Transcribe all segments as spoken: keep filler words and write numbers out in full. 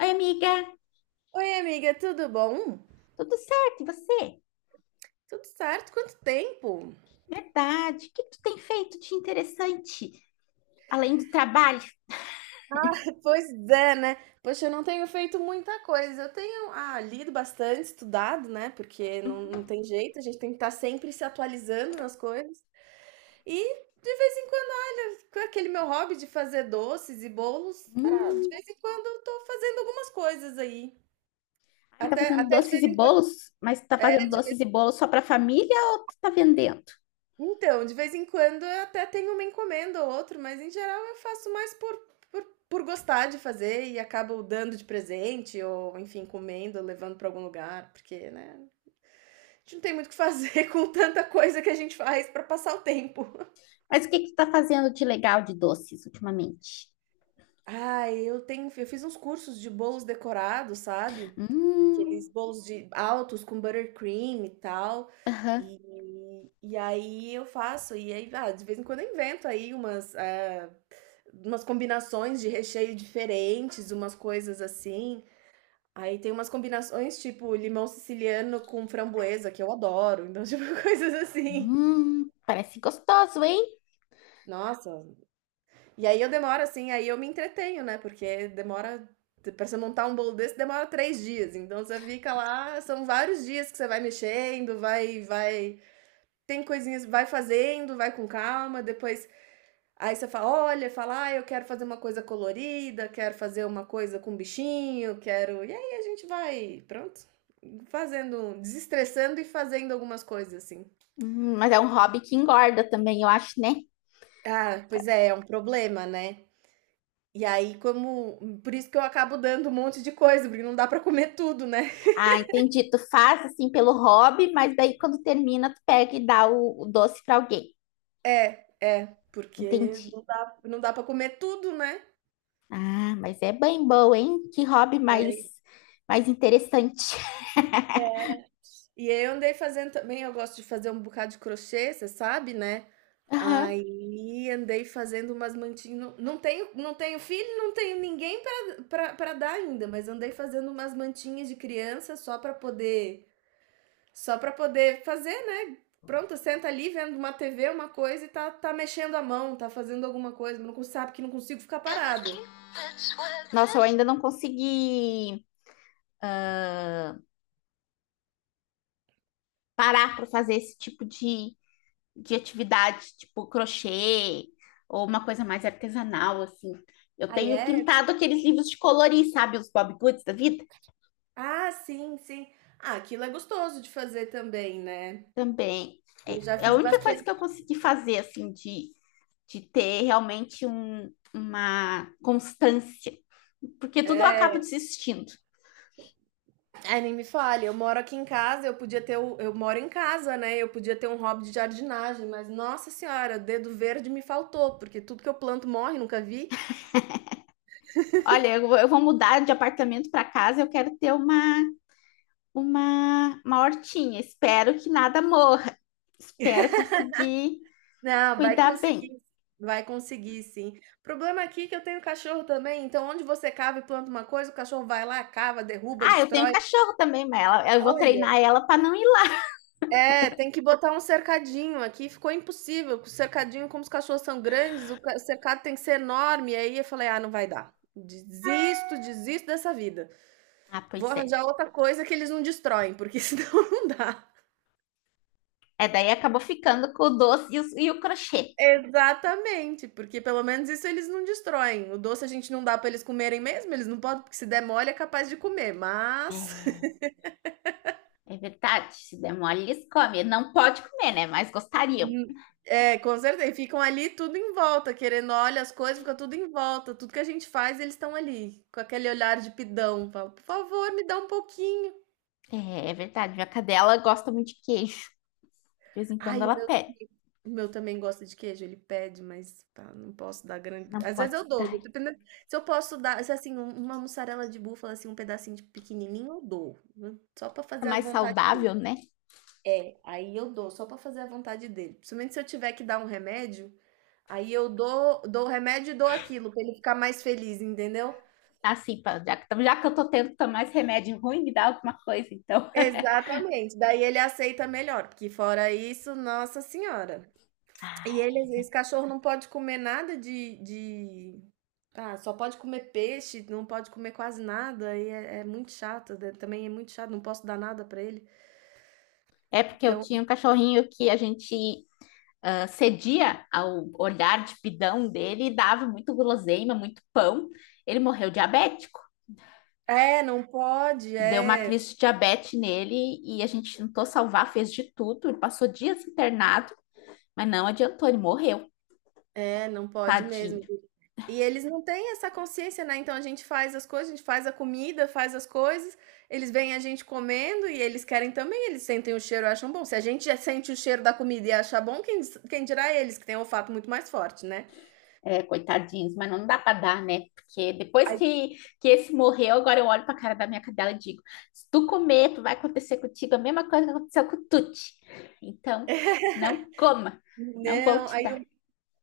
Oi, amiga, Oi, amiga, tudo bom? tudo certo? E você? Tudo certo? Quanto tempo? Verdade. O que tu tem feito de interessante além do trabalho? Pois é, né? Poxa, eu não tenho feito muita coisa. Eu tenho, ah, lido bastante, estudado, né? Porque não, não tem jeito, a gente tem que estar sempre se atualizando nas coisas. E de vez em quando, olha, com aquele meu hobby de fazer doces e bolos, pra, de Hum, vez em quando eu tô fazendo algumas coisas aí. ai, tá Até, fazendo até de doces e vez em quando, bolos, mas tá é, fazendo de doces e bolos só pra família ou tu tá vendendo? Então, de vez em quando eu até tenho uma encomenda ou outra, mas em geral eu faço mais por, por, por gostar de fazer e acabo dando de presente ou, enfim, comendo, levando para algum lugar, porque, né, a gente não tem muito o que fazer com tanta coisa que a gente faz para passar o tempo. Mas o que que tu tá fazendo de legal de doces ultimamente? Ah, eu tenho, eu fiz uns cursos de bolos decorados, sabe? Hum, Aqueles bolos de altos com buttercream e tal. aham. E, e aí eu faço, e aí, ah, de vez em quando eu invento aí umas. eh, umas combinações de recheio diferentes, umas coisas assim. Aí tem umas combinações tipo limão siciliano com framboesa, que eu adoro. Então, tipo, coisas assim. Hum, parece gostoso, hein? Nossa. E aí eu demoro assim, aí eu me entretenho, né? Porque demora. Pra você montar um bolo desse demora três dias. Então você fica lá, são vários dias que você vai mexendo, vai, vai. Tem coisinhas, vai fazendo, vai com calma, depois aí você fala, olha, fala, ah, eu quero fazer uma coisa colorida, quero fazer uma coisa com bichinho, quero. E aí a gente vai, pronto, fazendo, desestressando e fazendo algumas coisas assim. Hum, mas é um hobby que engorda também, eu acho, né? Ah, pois é, é um problema, né? E aí, como. Por isso que eu acabo dando um monte de coisa, porque não dá pra comer tudo, né? Ah, entendi. Tu faz assim pelo hobby, mas daí quando termina, tu pega e dá o, o doce para alguém. É, é, porque Entendi. não dá, não dá para comer tudo, né? Ah, mas é bem bom, hein? Que hobby mais, Aí- mais interessante. E aí eu andei fazendo também, eu gosto de fazer um bocado de crochê, você sabe, né? Aham. Aí andei fazendo umas mantinhas, não não tenho não tenho filho, não tenho ninguém para pra pra dar ainda, mas andei fazendo umas mantinhas de criança só para poder só para poder fazer, né, pronto, senta ali vendo uma T V, uma coisa e tá tá mexendo a mão, tá fazendo alguma coisa, mas não con- sabe que não consigo ficar parada. Nossa, eu ainda não consegui parar para fazer esse tipo de, de atividade, tipo crochê ou uma coisa mais artesanal, assim. Eu Aí tenho é? pintado aqueles livros de colorir, sabe? Os Bob Goods da vida. Ah, sim, sim. Ah, aquilo é gostoso de fazer também, né. Também. É, Eu já é a fiz única coisa bastante. que eu consegui fazer, assim, de, de ter realmente um- uma constância. Porque tudo eu É. acabo desistindo. Ai, nem me fale, eu moro aqui em casa, eu podia ter o eu moro em casa, né, eu podia ter um hobby de jardinagem, mas nossa senhora, dedo verde me faltou, porque tudo que eu planto morre, nunca vi. Olha, eu, vou- eu vou mudar de apartamento para casa, eu quero ter uma, uma, uma hortinha. Espero que nada morra. Espero conseguir Não, vai cuidar bem. conseguir, vai conseguir sim. O problema aqui é que eu tenho cachorro também, então onde você cava e planta uma coisa, o cachorro vai lá, cava, derruba, Ah, eu tenho destrói. cachorro também, mas ela, eu vou Olha, treinar ela para não ir lá. é, tem que botar um cercadinho aqui, ficou impossível, o cercadinho, como os cachorros são grandes, o ca- o cercado tem que ser enorme, e aí eu falei, ah, não vai dar. Desisto, desisto dessa vida. Ah, Vou pois é. arranjar outra coisa que eles não destroem, porque senão não dá. É, daí acabou ficando com o doce e o, e o crochê. Exatamente, porque pelo menos isso eles não destroem. O doce a gente não dá pra eles comerem mesmo, eles não podem, porque se der mole é capaz de comer, mas É, é verdade, se der mole, eles comem. Não pode comer, né? Mas gostariam. hum, é, com certeza, e ficam ali tudo em volta, querendo olha as coisas, fica tudo em volta, tudo que a gente faz, eles estão ali, com aquele olhar de pidão, fala: "Por favor, me dá um pouquinho". É, é verdade, minha cadela gosta muito de queijo. De vez em quando Ai, o ela meu pede. também o meu também gosta de queijo, ele pede, mas pá, não posso dar grande Não às vezes pode eu dou, dar. dependendo se eu posso dar se, assim, um uma mussarela de búfala, assim, um pedacinho de pequenininho eu dou, hum, só pra É fazer a mais vontade saudável, dele. né? É, aí eu dou só pra fazer a vontade dele, principalmente se eu tiver que dar um remédio, aí eu dou dou o remédio e dou aquilo pra ele ficar mais feliz, entendeu? Assim, pra- já que, já que eu tô tendo que tomar esse remédio ruim, me dá alguma coisa, então. Exatamente, daí ele aceita melhor, porque fora isso, nossa senhora. E Ai, é eles esse verdade. cachorro não pode comer nada de de ah, só pode comer peixe, não pode comer quase nada, e é é muito chato, da também é muito chato, não posso dar nada pra ele. É porque eu Então tinha um cachorrinho que a gente ah, cedia ao olhar de pidão dele e dava muito guloseima, muito pão. Ele morreu de diabetes. é, não pode, Deu uma é, crise de diabetes nele e a gente tentou salvar, fez de tudo, ele passou dias internado, mas não adiantou, ele morreu, é, não pode mesmo. tadinho. E eles não têm essa consciência, né, então a gente faz as coisas, a gente faz a comida, faz as coisas, eles veem a gente comendo e eles querem também, eles sentem o cheiro e acham bom. Se a gente já sente o cheiro da comida e acha bom, quem quem dirá eles, que têm olfato muito mais forte, né. É, coitadinhos, mas não dá para dar, né? Porque depois Aí que, que esse morreu, agora eu olho para a cara da minha cadela e digo: se tu comer, tu vai acontecer contigo a mesma coisa que aconteceu com o Tuti. Então, não coma, não vou Não, te aí dar. o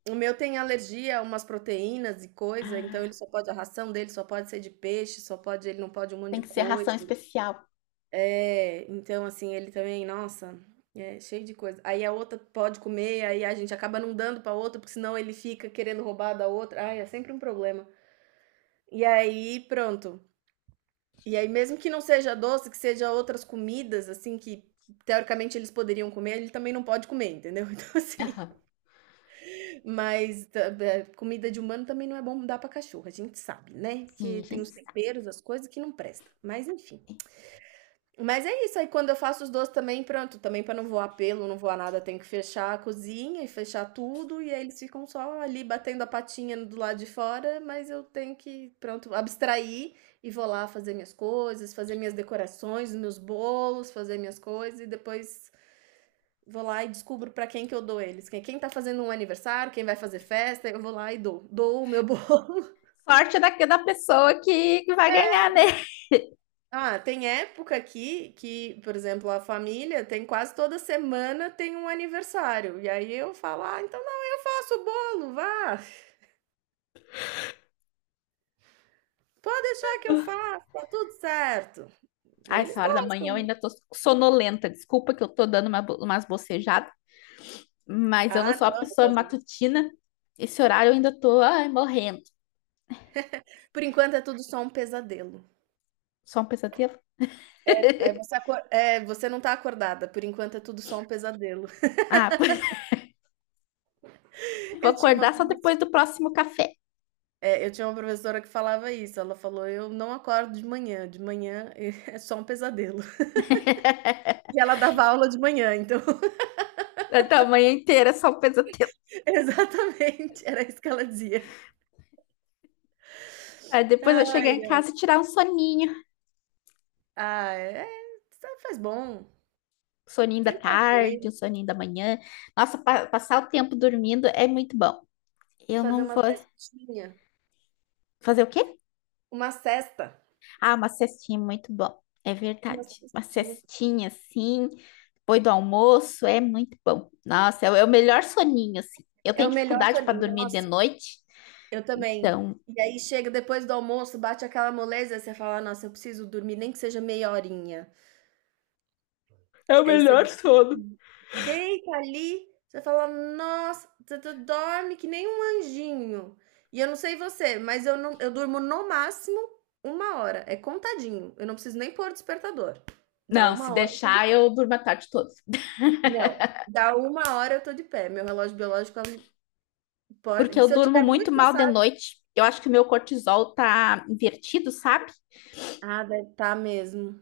o meu tem alergia a umas proteínas e coisa, então ele só pode a ração dele só pode ser de peixe, só pode ele não pode um monte Tem de que ser ração coisa. especial. É, então assim, ele também, nossa, é cheio de coisa. Aí a outra pode comer, aí a gente acaba não dando pra outra, porque senão ele fica querendo roubar da outra. Ai, é sempre um problema. E aí, pronto. E aí mesmo que não seja doce, que seja outras comidas assim que teoricamente eles poderiam comer, ele também não pode comer, entendeu? Então assim, Aham. mas ta eh, comida de humano também não é bom dar pra cachorro, a gente sabe, né, Sim, porque a tem gente os sabe. temperos, as coisas que não presta, mas enfim. Mas é isso, aí quando eu faço os doces também, pronto, também pra não voar pelo, não voar nada, tenho que fechar a cozinha e fechar tudo, e aí eles ficam só ali batendo a patinha do lado de fora, mas eu tenho que, pronto, abstrair e vou lá fazer minhas coisas, fazer minhas decorações, meus bolos, fazer minhas coisas e depois vou lá e descubro pra quem que eu dou eles. Quem, quem tá fazendo um aniversário, quem vai fazer festa, eu vou lá e dou. Dou o meu bolo. Sorte daqui da pessoa que, que vai ganhar, né? Ah, tem época aqui que, por exemplo, a família tem quase toda semana tem um aniversário. E aí eu falo, ah, então não, eu faço o bolo, vá. Pode deixar que eu faço, tá tudo certo. Ah, Eles essa hora da manhã gostam, eu né? ainda tô sonolenta. Desculpa que eu tô dando uma, bo- umas bocejadas, mas eu não Ah, sou a não, não pessoa faz muito. matutina. Esse horário eu ainda tô, ai, morrendo. Por enquanto é tudo só um pesadelo. Só um pesadelo? É, você, acor- é, você não tá acordada. Por enquanto é tudo só um pesadelo. Ah, vou Eu tinha uma acordar só depois professora. do próximo café. É, eu tinha uma professora que falava isso, ela falou: "Eu não acordo de manhã, de manhã é só um pesadelo". E ela dava aula de manhã, então Então, a manhã inteira é só um pesadelo. exatamente, era isso que ela dizia. Aí depois eu chegar Ai, em ai. casa e tirar um soninho. Ah, é, sempre faz bom, Soninho da sempre faz tarde, um bem, soninho da manhã. Nossa, pa- passar o tempo dormindo é muito bom. Eu fazer não uma vou cestinha, fazer o quê? uma cesta, Ah, uma cestinha muito bom. É uma verdade. Uma cestinha, cestinha assim. Depois do almoço é muito bom. Nossa, é o é o melhor soninho, assim. Eu é tenho o melhor dificuldade para soninho, dormir de nossa, noite, eu também. então E aí chega depois do almoço, bate aquela moleza, você fala: "Nossa, eu preciso dormir nem que seja meia horinha". é o Aí melhor você sono. deita ali, você fala: "Nossa", você tu dorme que nem um anjinho. E eu não sei você, mas eu não eu durmo no máximo uma hora, é contadinho, eu não preciso nem pôr despertador. Dá Não, se uma hora eu tô de deixar, pé. eu durmo a tarde toda. Não, dá uma hora eu tô de pé, meu relógio biológico ele Porque pode eu se eu durmo tiver muito muito mal de cansada noite. Eu acho que o meu cortisol tá invertido, sabe? ah, deve tá mesmo.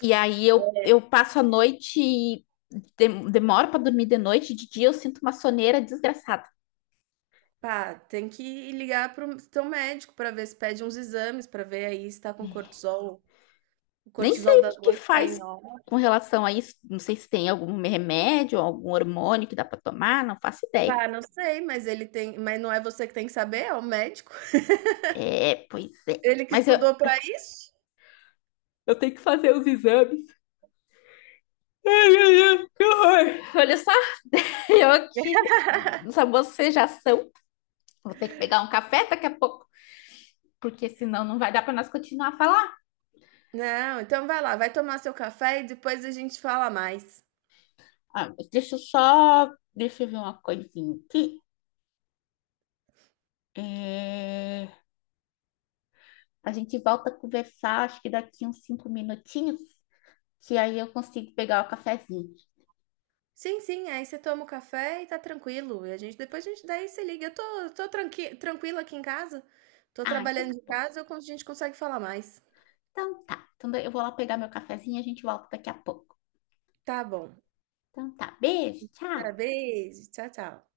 E aí eu, eu passo a noite e dem- demoro para dormir de noite. De dia eu sinto uma soneira desgraçada. Pá, tem que ligar para o teu médico pra ver se pede uns exames, pra ver aí se tá com cortisol o Nem cortisol sei o das que que oito tá faz em ó. com relação a isso. Não sei se tem algum remédio, algum hormônio que dá para tomar, não faço ideia. Pá, não sei, mas ele tem mas não é você que tem que saber, é o médico. É, pois é. Ele que Mas eu, estudou pra isso. eu tenho que fazer os exames. Ai, ai, ai, que horror. Olha só, eu aqui nessa bocejação. Vou ter que pegar um café daqui a pouco, porque senão não vai dar para nós continuar a falar. Não, então vai lá, vai tomar seu café e depois a gente fala mais. Ah, mas deixa eu só. Deixa eu ver uma coisinha aqui. É, a gente volta a conversar, acho que daqui uns cinco minutinhos, que aí eu consigo pegar o cafezinho. Sim, sim, aí você toma o café e tá tranquilo. E a gente depois a gente daí você liga. Eu tô tô tranqui tranquila aqui em casa, tô Ah, então trabalhando tá de bom. casa, eu con a gente consegue falar mais. Então tá. Então eu vou lá pegar meu cafezinho e a gente volta daqui a pouco. Tá bom. Então tá. Beijo, tchau. Tá, beijo, tchau, tchau.